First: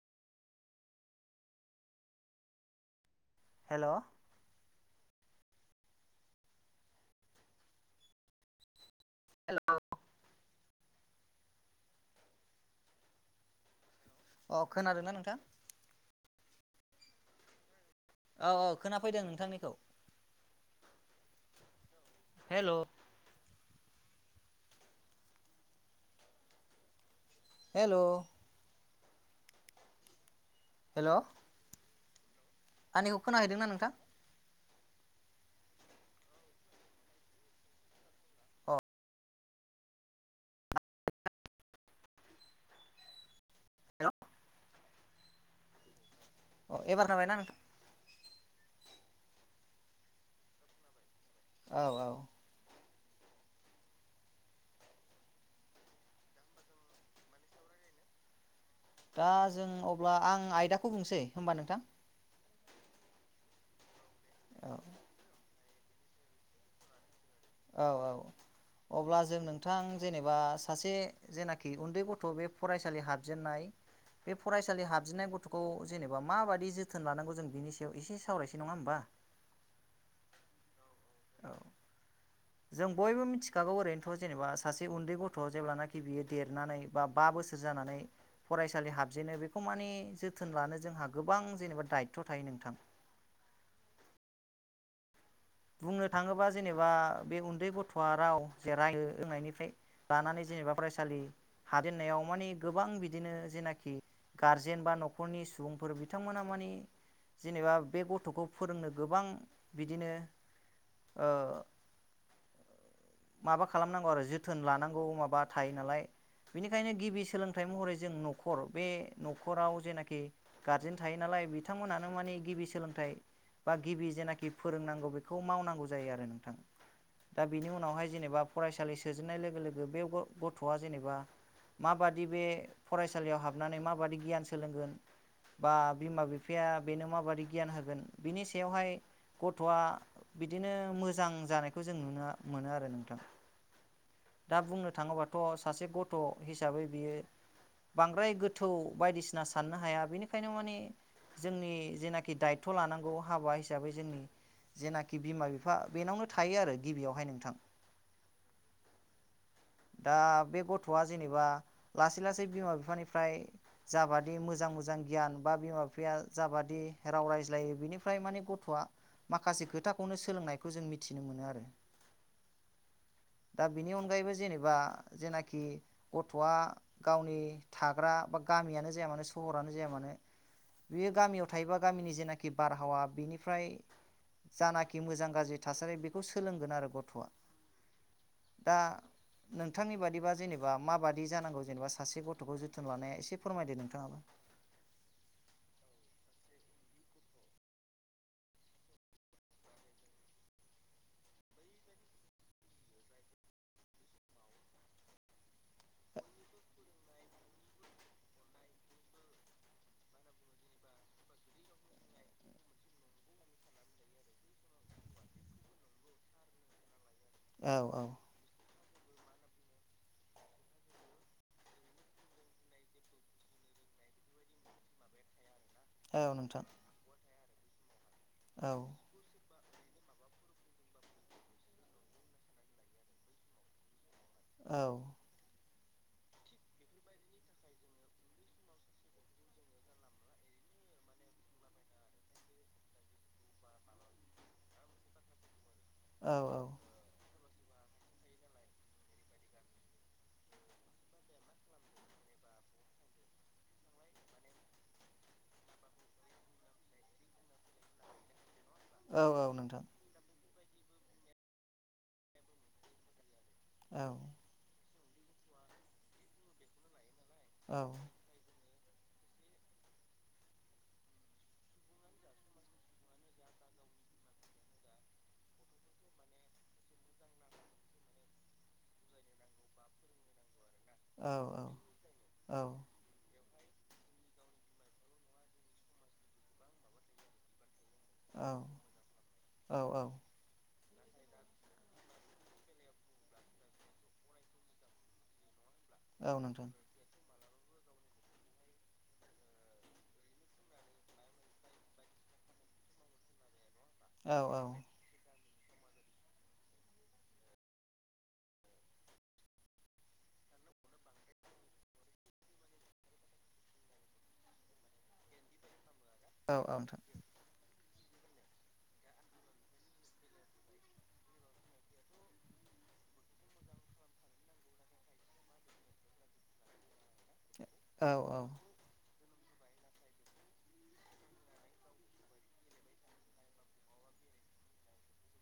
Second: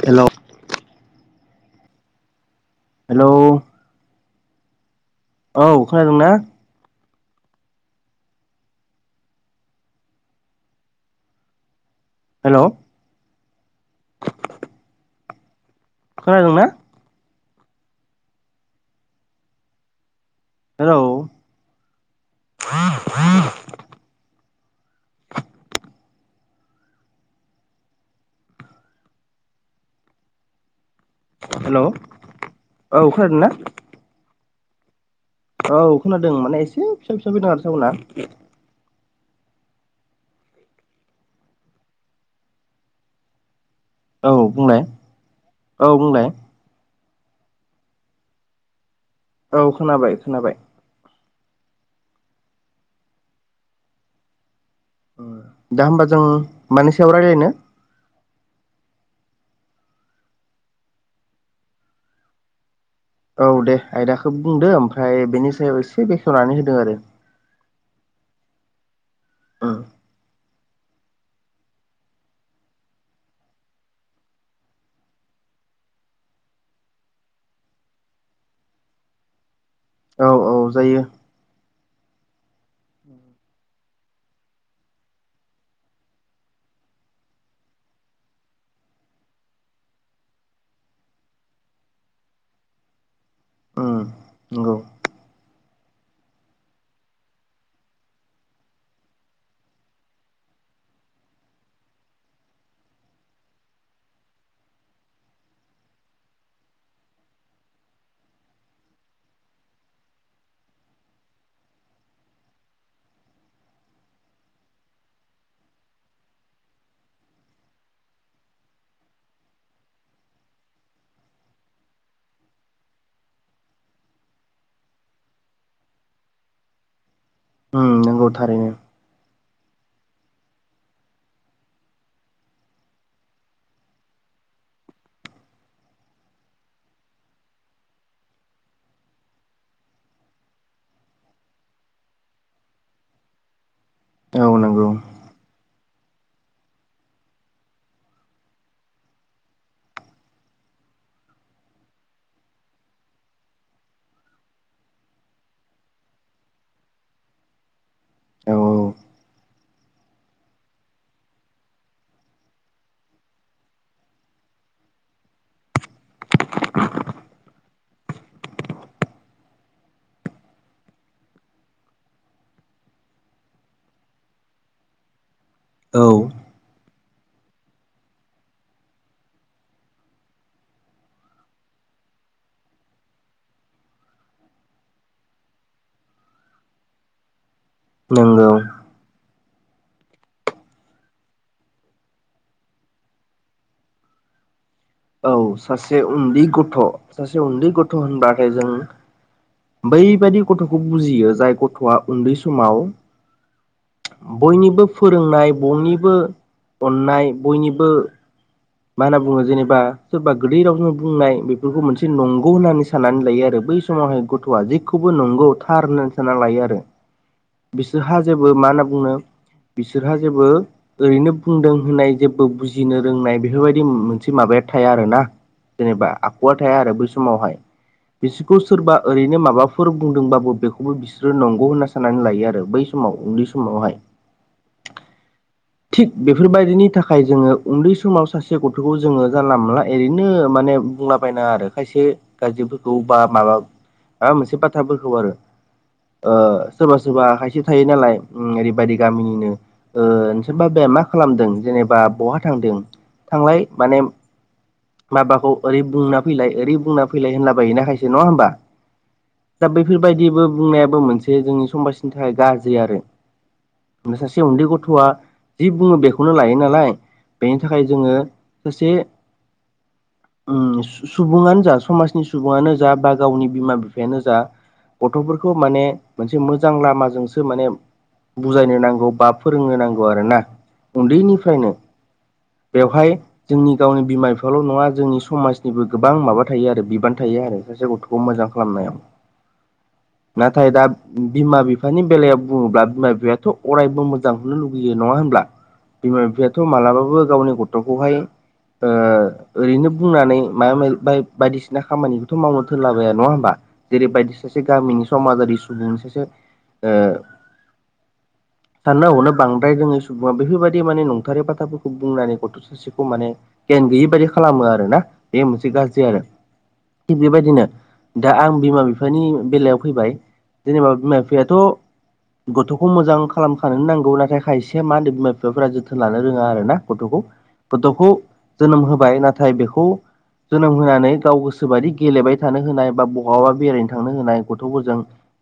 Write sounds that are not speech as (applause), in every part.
हेल' hello औ खोनादों ना? (unintelligible) हेल' अ खोनादोंना नोंथां? खोनादोंना? औ औ खोनाफैदों नोंथांनिखौ। हेल' हेल' (unintelligible) हेल' हेल' आंनिखौ खोनाहैदोंना नोंथां? औ खोनादों माने एसे फिसा फिसा फैदों आरो सावन आ अ औ बुंलाय औ बुंलाय। अ एबार जाबायना नों औ खोनाबाय खोनाबाय। औ औ। दा होमबा जों मानि सायाव रायलायनो? दा जों अब्ला आं आयदाखौ बुंसै होमबा नोंथां। औ दे आयदाखौ औ बुंदो ओमफ्राय बेनि सायाव एसे बेखेवनानै होदों आरो। औ औ अब्ला जों नोंथां जेनेबा सासे जेनाखि उन्दै गथ' बे फरायसालि हाबजेननाय बे फरायसालि हाबजेननाय गथ'खौ जेनेबा माबादि जोथोन लानांगौ जों बेनि सायाव एसे सावरायसै, नङा होमबा? औ औ जायो। औ (inaudible) जों बयबो मिथिखागौ ओरैनोथ' जेनेबा सासे उन्दै गथ' जेब्लानाखि बियो देरनानै बा बा बो बोसोर जानानै फरायसालि हाबजेनो बेखौ माने जोथोन लानो जोंहा गोबां जेनेबा दायथ' थायो। नोंथां। उम नंगौ। बुंनो थाङोबा जेनेबा बे उन्दै गथ'आ राव जे राय होनोंनायनिफ्राय लानानै जेनेबा फरायसालि हादेननायाव माने गोबां बिदिनो जेनाखि गारजेन बा न'खरनि सुबुंफोर बिथांमोना माने जेनेबा बे गथ'खौ फोरोंनो गोबां बिदिनो ओ (inaudible) माबा खालामनांगौ आरो जोथोन लानांगौ माबा थायो नालाय। बेनिखायनो गिबि सोलोंथाइ महरै जों न'खर बे न'खराव जेनाखि गार्जेन थायो नालाय। बिथांमोनानो मान गिबि सोलोंथाइ बा गिबि जेनाखि फोरोंनांगौ खौ मावनांगौ जायो आरो नोंथां। दा बेनि उम उनावहाय नंगौ जेनेबा थारैनो फरायसालि सोजेननाय लोगो लोगो बे गथ'आ जेनेबा माबादि बे फरायसालियाव हाबनानै माबादि गियान सोलोंगोन। बा बिमा बिफाया बेनो माबादि गियान होगोन, बिनि सायावहाय गथ'आ बिदिनो मोजां जानायखौ जों नुनो मोनो आरो नोंथां। औ दा नंगौ बुंनो थाङोबाथ' सासे गथ' हिसाबै बियो बांद्राय गोथौ बायदिसिना साननो हाया बेनिखायनो माने जोंनि जेनाखि दायथ' लानांगौ हाबा हिसाबै जोंनि जेनाखि बिमा बिफा बेनावनो थायो आरो गिबियावहाय नोंथां। औ दा बे गथ'आ जेनेबा लासै लासै बिमा बिफानिफ्राय जाबादि मोजां मोजां गियान बा बिमा बिफाया जाबादि राव रायज्लायो बिनिफ्राय माने गथ'आ माखासे खोथाखौनो सोलोंनायखौ जों मिथिनो मोनो आरो। (inaudible) दा बेनि अनगायैबो जेनेबा जेनाखि औ गथ'आ गावनि थाग्रा बा गामियानो जाया मानो सहरानो जाया मानो बियो गामियाव थायोबा गामिनि जेनाखि बारहावा बिनिफ्राय जानाखि मोजां गाज्रि थासारि बेखौ सोलोंगोन आरो गथ'आ। नोंगौ। दा नोंथांनि बादिबा जेनेबा माबादि जानांगौ जेनेबा सासे गथ'खौ जोथोन लानाया एसे फोरमायदो नोंथाङाबो। औ सासे उन्दै गथ' सासे उन्दै गथ' होनबाथाय जों बैबादि गथ'खौ बुजियो, जाय गथ'आ उन्दै समाव बयनिबो फोरोंनाय, बयनिबो अननाय, बयनिबो मा होनना बुङो जेनेबा सोरबा गोदै रावजों बुंनाय बेफोरखौ मोनसे नंगौ होननानै साननानै लायो आरो बै समावहाय गथ'आ। जेखौबो नंगौ थार होननानै सानना लायो आरो। औ औ बिसोरहा जेबो मा होनना बुंनो बिसोरहा जेबो ओरैनो बुंदों होननाय जेबो बुजिनो रोंनाय बेफोरबायदि मोनसे माबाया थाया आरो ना जेनेबा औ आखुवा नोंथां थाया आरो बै समावहाय। बिसोरखौ औ सोरबा ओरैनो माबाफोर बुंदोंबाबो बेखौबो बिसोरो नंगौ होनना सानो। साननानै लायो आरो बै समाव उन्दै समावहाय औ थिग बेफोरबायदिनि थाखाय जोंङो उन्दै समाव सासे गथ'खौ जोंङो जानला मोनानला ओरैनो माने माने बुंलाबायनाङा आरो खायसे गाज्रिफोरखौ बा माबा मोनसे बाथ्राफोरखौ आरो औ औ बा खायसे थायो नालाय ओरैबायदि गामिनिनो नोंसोर बाबाया मा खालामदों जेनेबा बहा थांदों थांलाय माने माबाखौ ओरै बुंना फैलाय ओरै बुंना फैलाय होनलाबाय हैनोखायसो नङा होनबा? औ औ दा नोंथां बैफोरबायदिबो बुंनायाबो मोनसे जोंनि समाजनि थाखाय गाज्रि आरो औ फ्राय सासे उन्दै गथ'आ जि बुंङो बेखौनो लायो नालाय बेनि औ थाखाय जोंङो ससे सुबुङांनो जा समाजनि सुबुंङानो जा बा गावनि बिमा बिफायानो जा गथ'फोरखौ माने से मोजां लामाजोंसो माने बुजायनो नांगौ बा फोरोंनो नांगौ आरो ना? औ उन्दैनिफ्रायनो औ बेवहाय जोंनि गावनि बिमा बिफाल' नङा जोंनि समाजनिबो गोबां माबा थायो आरो बिबान थायो आरो सासे गथ'खौ मोजां खालामनायाव औ नाथाय दा बिमा बिफानि बेलायाव बुंङोब्ला बिमा बिफायाथ' अरायबो मोजां होनो लुगैयो नङा होनब्ला? बिमा औ बिफायाथ' नोंथां मालाबाबो गावनि गथ'खौहाय ओ ओरैनो बुंनानै मायै माब बाय बायदिसिना खामानिखौथ' मावनो थोनलाबाया नङा होमबा? जेरैबायायदि औ सासे औ गामिनि समाजारि सुबुंनि सासे सानना हनो बांद्राय रोङै सुबुंङा बेफोरबायदि माने नंथारै बाथाफोरखौ बुंनानै गथ' सासेखौ माने गियान गैयि बाददि खालामो आरो ना बेयो मोनसे गाज्रि आरो औ औ नोंथां थिग बेबायदिनो दा आं बिमा बिफानि बेलायाव फैबाय। जेनेबा बिमा बिफायाथ' गथ'खौ मोजां खालामखानोनो नांगौ नाथाय खायसे मा होनदो बिमा-बिफाफोरा जोथोन लानो रोङां आरो ना गथ'खौ गथ'खौ औ औ जोनोम होबाय नाथाय बेखौ जोनोम होनानै गाव गोसोबायदि गेलेबाय थानो होनाय बा बहाबा बेरायनो थांनो होनाय गथ'फोरजों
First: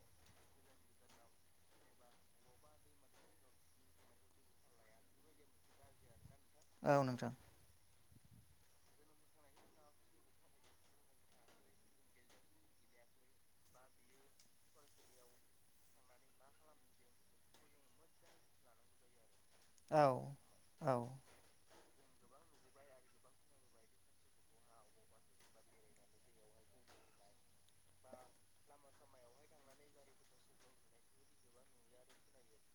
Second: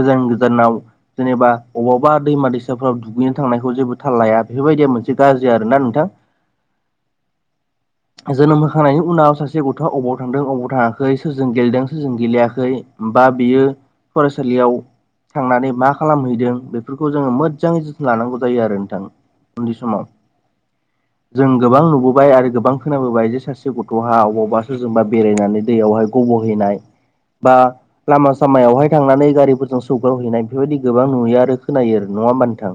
गोजान गोजानाव जेनेबा अबावबा दैमा-दैसाफ्राव दुगैनो थांनायखौ जेबो थाल लाया बेफोरबायदि मोनसे गाज्रि आरोना नोंथां। औ नोंथां जोनोम होखांनायनि उनाव सासे गथ'आ बबाव थांदों अबाव थाङाखै सोरजों गेलेदों सोरजों गेलेयाखै बा बियो फरायसालियाव थांनानै मा खालामहैदों बेफोरखौ जोंङो मोजाङै लानांगौ जायो आरो नोंथां। उननि औ समाव औ जों गोबां नु बोबाय आरो गोबां खोनाबोबाय जे सासे गथ'हा अबावब सोरो जोंबा बेरायनानै दैयावहाय गब'हैनाय बा लामा सामायावहाय थांनानै गारिफोरजों सौग्रावहैनाय बेफोरबायदि गोबां नुयो आरो खोनायो आरो नङा होमबा नोंथां।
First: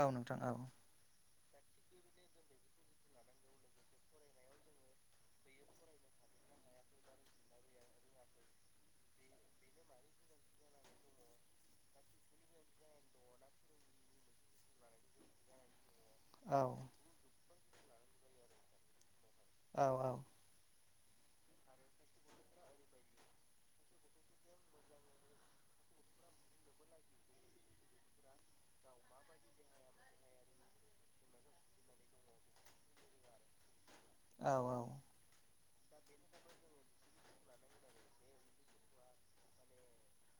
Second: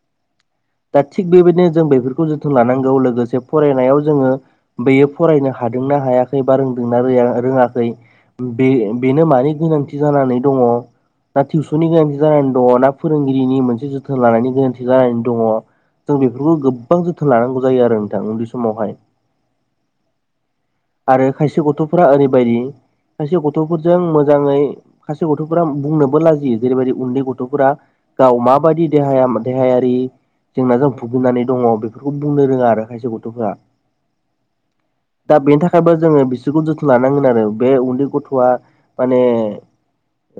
औ नोंथां औ दा थिग बेबायदिनो जों बेफोरखौ जोथोन लानांगौ लोगोसे फरायनायाव जोंङो बेयो फरायनो हादोंना हाया खै बा रोंदोंना रों रोङाखै। बे बेनो मानि गोनांथि जानानै दंङो ना टिउसननि गोनांथि जानानै दङो ना फोरोंगिरिनि मोनसे जोथोन लानायनि गोरोन्थि जानानै दङो। जों बेफोरखौ औ गोबां जोथोन लानांगौ जायो आरो नोंथां उन्दै समावहाय औ औ आरो खायसे गथ'फोरारा ओरैबायदि खायसे गथ'फोरजों मोजांङै खायसे गथ'फोरा बुंनो लाजियो जेरैबायदि उन्दै गथ'फोरा गाव माबायदि देहाया देहायारि जेंनाजों भुफिननानै दंङो बेफोरखौ बुंनो रोङां आरो खायसे गथ'फोरा औ औ (unintelligible) बो जोङो बिसोरखौ जोथोन लानांगोन आरो बे उन्दै गथ'आ माने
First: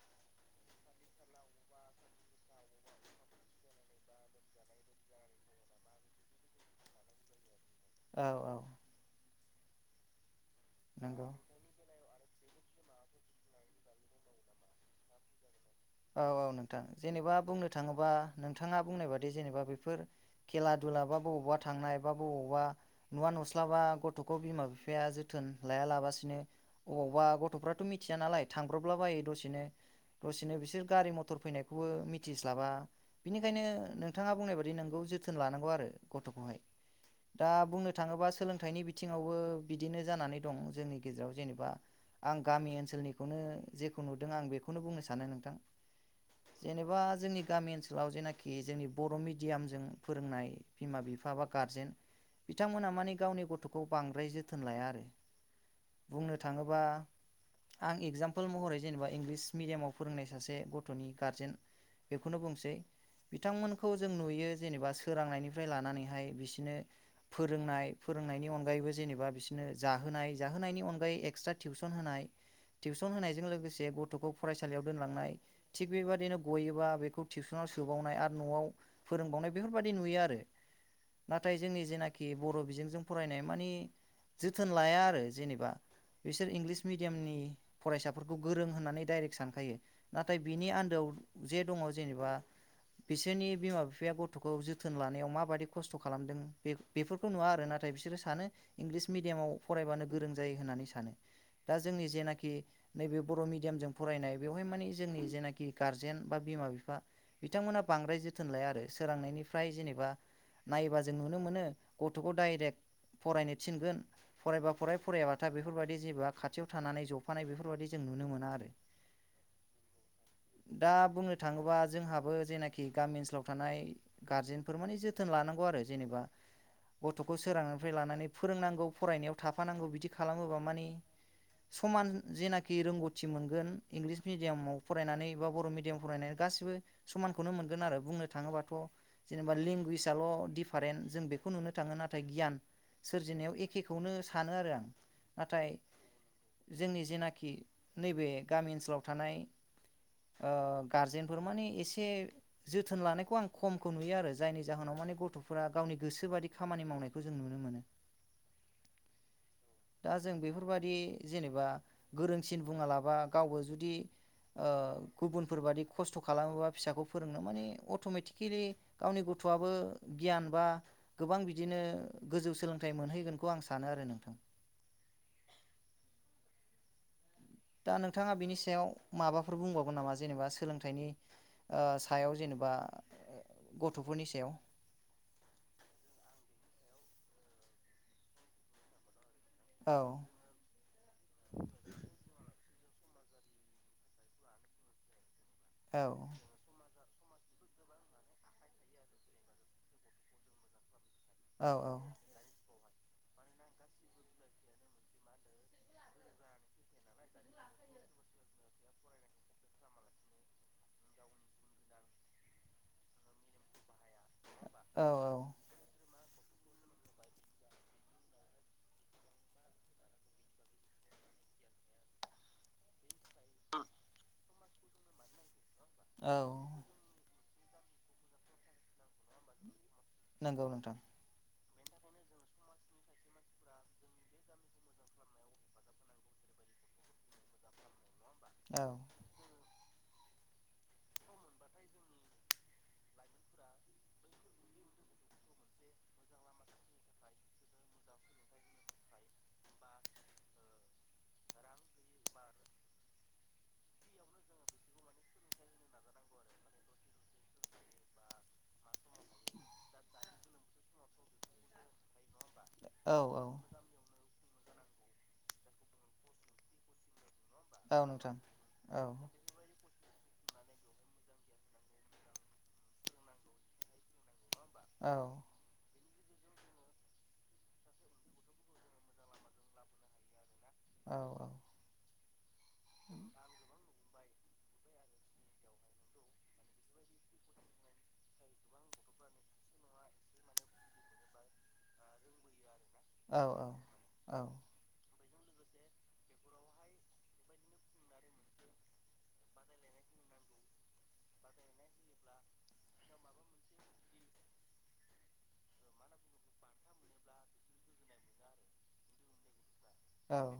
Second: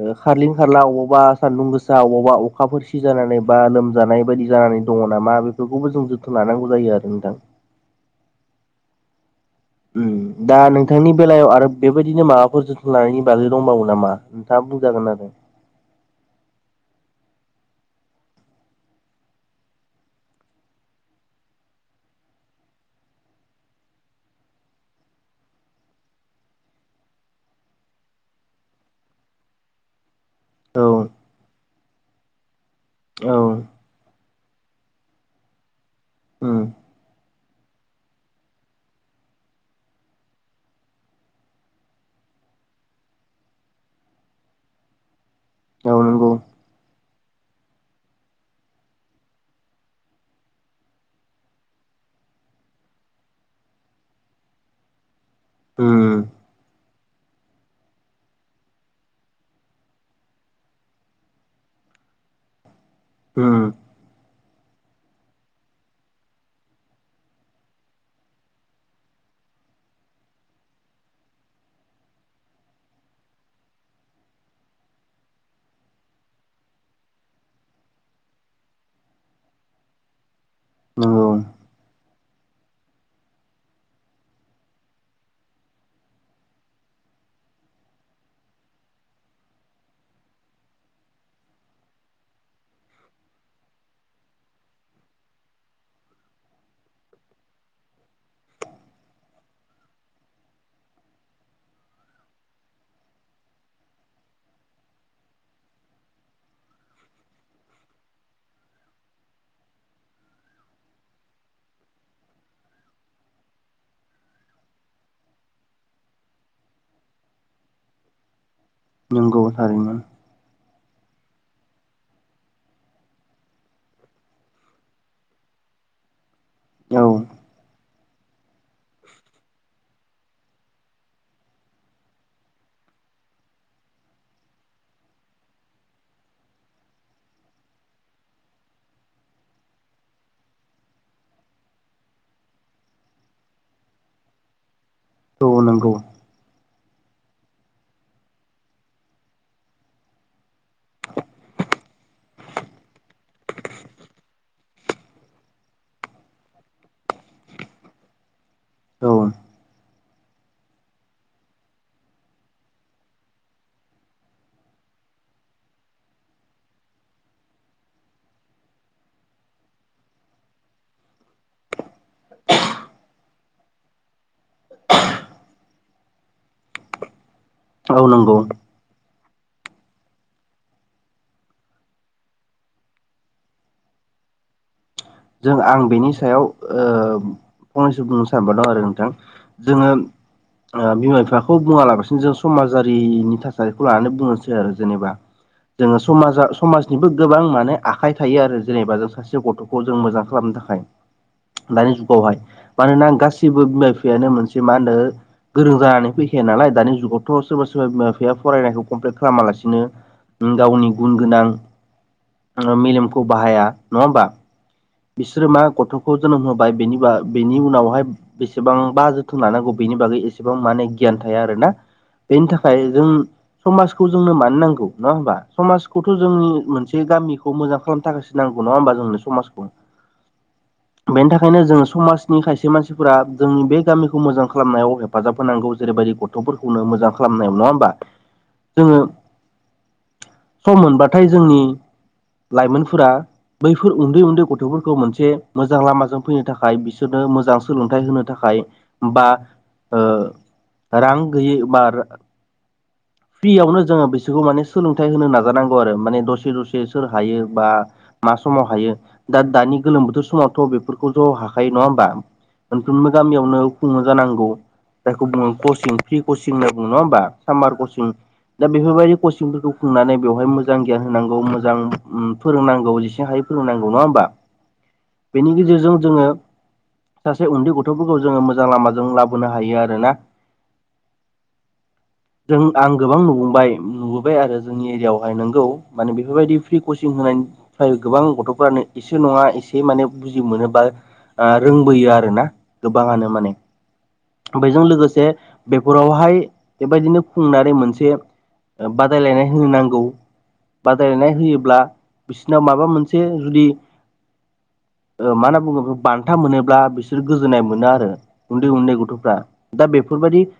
ओ खारलिं खारला अबावबा सान्दुं गोसा अबावबा अखाफोर सि जानानै बा लोमजानाय बायदि जानानै दङ नामा बे खौबो जों जोथोन लानांगौ जायो आरो नोंथां। औ औ ओम दा नोंथांनि नंगौ बेलायाव आरो बेबाय दिनो माबाफोर जोथोन लानायनि बागै दंबावो नामा नोंथाङा बुंजागोन आरो औ औ नोंथां जेनेबा बुंनो थाङोबा नोंथाङा बुंनाय बादि जेनेबा बेफोर खेला दु लाबा बबावबा थांनाय बा बबावबा नुवा नुस्लाबा गथ'खौ बिमा बिफाया जोथोन लाया लागासिनो अबावबा गथ'फोरा मिथिया नालाय थांब्रबला बायो दसेनो दसेनो बिसोर औ गारि-मथर फैनायखौबो मिथिस्लाबा औ बिनिखायनो उम नोंथाङा बुंनाय बादि नोंगौ जोथोन लानांगौ आरो गथ'खौहाय दा बुंनो थाङोबा सोलोंथाइनि बिथिङावबो बिदिनो जानानै दं जोंनि गेजेराव जेनेबा आं गामि ओनसोलनिखौनो जेखौ नुदों आं बेखौनो बुंनो सानो नोंथां। औ नांगौ जेनेबा जोंनि गामि ओनसोलाव जेनाखि जोंनि बर' मिडियामजों फोरोंनाय बिमा-बिफा एबा गारजेन बिथांमोना मानि गावनि गथ'खौ बांद्राय जोथोन लाया आरो उम बुंनो थाङोबा आं एगजामपोल महरै जेनेबा इंलिस मिडियामाव फोरोंनाय सासे गथ'नि गारजेन बेखौनो बुंसै उम बिथांमोनखौ जों नुयो जेनेबा सोरांनायनिफ्राय लानानैहाय बिसोरनो फोरोंनाय फोरोंनायनि अनगायैबो जेनेबा बिसोरनो जाहोनाय जाहोनायनि अनगायै एक्सट्रा टिउसन होनाय। टिउसन होनायजों लोगोसे गथ'खौ फरायसालियाव दोनलांनाय थिग बेबदिनो गयोबा बेखौ टिउसनाव सोबावनाय आरो न'आव फोरोंबावनाय बेफोरबायाददि नुयो आरो नंगौ नाथाय जोंनि जेनाखि बर' बिजोंजों फरायनाय मानि जोथोन लाया आरो जेनेबा बिसोर इंलिस मिडियामनि फरायसाफोरखौ गोरों होननानै डाइरेक्ट सानखायो। नाथाय बिनि आन्दोआव जे दङ जेनेबा बिसोरनि बिमा बिफाया गथखौ जोथोन लानायाव माबायदि खस्थ खालामदों बे बेफोरखौ नुवा आरोना नाथाय बिसोरो सानो इंलिस मिडियामाव फरायबानो गोरों जायो होननानै सानो। दा जोंनि जेनाखि नैबे बर मिडियामजों फरायनाय बेवहाय माने जोंनि जेनाखि गारजेन बा बिमा बिफा बिथांमोना बांद्राय जोथोन लाया आरो सोरांनायनिफ्राय ज बा नायोबा जों नुनो मोनो गथखौ डाइरेक्ट फरायनो थिनगोन फरायबा फराय फरायाबाथा बेफोरबायदि जेबो खाथियाव थानानै जफानाय बेफोरबायदि जों नुनो मोना आरो नोंगौ था दा बुंनो थाङोबा जोंहाबो जेनाखि गामि ओनसोलाव थानाय गार्जेनफोर माने जोथोन लानांगौ आरो जेनेबा औ गथखौ सोरांनायनिफ्राय लानानै फोरोंनांगौ फरायनायाव थाफानांगौ बिदि खालामोबा माने समान जेनाखि रोंगौथि मोनगोन इंलिस मिडियामाव फरायनानै बा बर मिडियाम फरायनानै गासिबो समानखौनो मोनगोन आरो बुंनो थाङोबाथ जेनेबा लेंगुवेजआल डिफारेन्ट जों बेखौ नुनो थाङो नाथाय गियान सोरजिनायाव एखेखौनो सानो आरो आं औ नाथाय नोंगौ जोंनि जेनाखि नैबे गामि ओनसोलाव थानाय ओ गारजेन फोर माने एसे जोथोन लानायखौ आं खमखौ नुयो आरो जायनि जाहोनाव माने गथफोरा गावनि गोसोबादि खामानि मावनायखौ जों नुनो मोनो। औ दा जों बेफोरबादि जेनेबा गोरोंसिन बुङा लाबा गावबो जुदि ओ गुबुनफोरबादि खस्थ खालामोबा फिसाखौ फोरोंनो माने अटमेटिकेलि गावनि गथ थआबो गियान बा गोबां बिदिनो गोजौ सोलोंथाइ मोनहैगोनखौ आं सानो आरो नोंथां। दा औ नोंथाङा नंगौ बिनि सायाव माबाफोर बुंबावगोन नामा जेनेबा सोलोंथाइनि आ सायाव जेनेबा गथफोरनि सायाव जों आं बेनि सायाव ओ फंनैसो बुंनो सानबावदों आरो नोंथां जोङो औ ओ बिमा बिफाखौ बुङालाबासिनो जों समाज जारिनि थाखाय बेखौ लानानै बुंनोसै आरो जेनेबा औ जोङो समाजा समाज निबो गोबां माने आखाइ थायो आरो जेनेबा जों सासे गथखौ जों मोजां खालामनो थाखाय औ दानि जुगावहाय मानोना गासिबो बिमा बिफायानो मोनसे मा होनो गोरों जानानै फैखाया नालाय दानि जुगावथ सोरबा सोरबा बिमा बिफाया फरायनायखौ कमप्लेट खालामालासिनो गावनि गुन गोनां ओ मेलेमखौ बाहाया नङा होमबा? औ बिसोरो मा गथ खौ जोनोम होबाय बेनि बा बेनि उनावहाय बेसेबांबा जोथोन लानांगौ बेनि बागै एसेबां माने गि यान थाया आरोना बेनि थाखाय जों समाजखौ जोंनो मानो नांगौ नङा होमबा? समाजखौथ औ जोंनि मोनसे गामिखौ मोजां खालामनो थाखायसो नांगौ नङा होमबा जोंनो समाजखौ नंगौ नोंथां बेनि थाखायनो जों समाजनि खायसे मानसिफोरा जोंनि बे गामिखौ मोजां खालामनायाव हेफाजाब होनांगौ जेरैबायदि गथफोरखौनो मोजां खालामनायाव नङा होमबा औ जोङो सम मोनबाथाय जोंनि लाइमोनफोरा बैफोर उन्दै उन्दै गथफोरखौ मोनसे मोजां लामाजों फैनो थाखाय बिसोरनो मोजां सोलोंथाइ होनो थाखाय बा ओ रां गैयै बा फ्रियावनो जोङो बिसोरखौ माने सोलोंथाइ होनो नाजानांगौ आरो माने दसे दसे सोर हायो बा माख समाव हायो दा दानि गोलोम बोथोर समावथ बेफोरखौ दं हाखायो नङा होमबा? मोनफ्रोमबो औ औ गामियावनो खुङो जानांगौ जायखौ बुङो कचिं फ्रि कचिं होनना बुङो नङा होमबा? सामार औ कचिं नोंथां दा औ बेफोरबायदि कचिंफोरखौ खुंनानै बेवहाय मोजां गियान होनांगौ मोजां फोरोंनांगौ जेसे हायो फोरोंनांगौ नङा होमबा औ बेनि गेजेरजों जोङो सासे उन्दै गथ'फोरखौ जोङो मोजां लामाजों लाबोनो हायो आरोना औ औ जों आं गोबां नुबोबाय नुबो बाय आरो जोंनि एरियायावहाय नोंगौ माने बेफोरबायदि फ्रि कचिं होनायफ्राय गोबां गथ'फोरानो इसे नङा इसे माने बुजि मोनो बा रोंबोयो आरो ना गोबाङानो माने औ बेजों लोगोसे बेफोरावहाय बेबायदिनो खुंनानै मोनसे बादायलायनाय होनो नांगौ बादायलायनाय होयोब्ला बिसोरनाव माबा मोनसे जुदि मा होनना बुङो बान्था मोनोब्ला बिसोर गोजोननाय मोनो आरो उन्दै उन्दै गथ'फ्रा दा बेफोरबायदि औ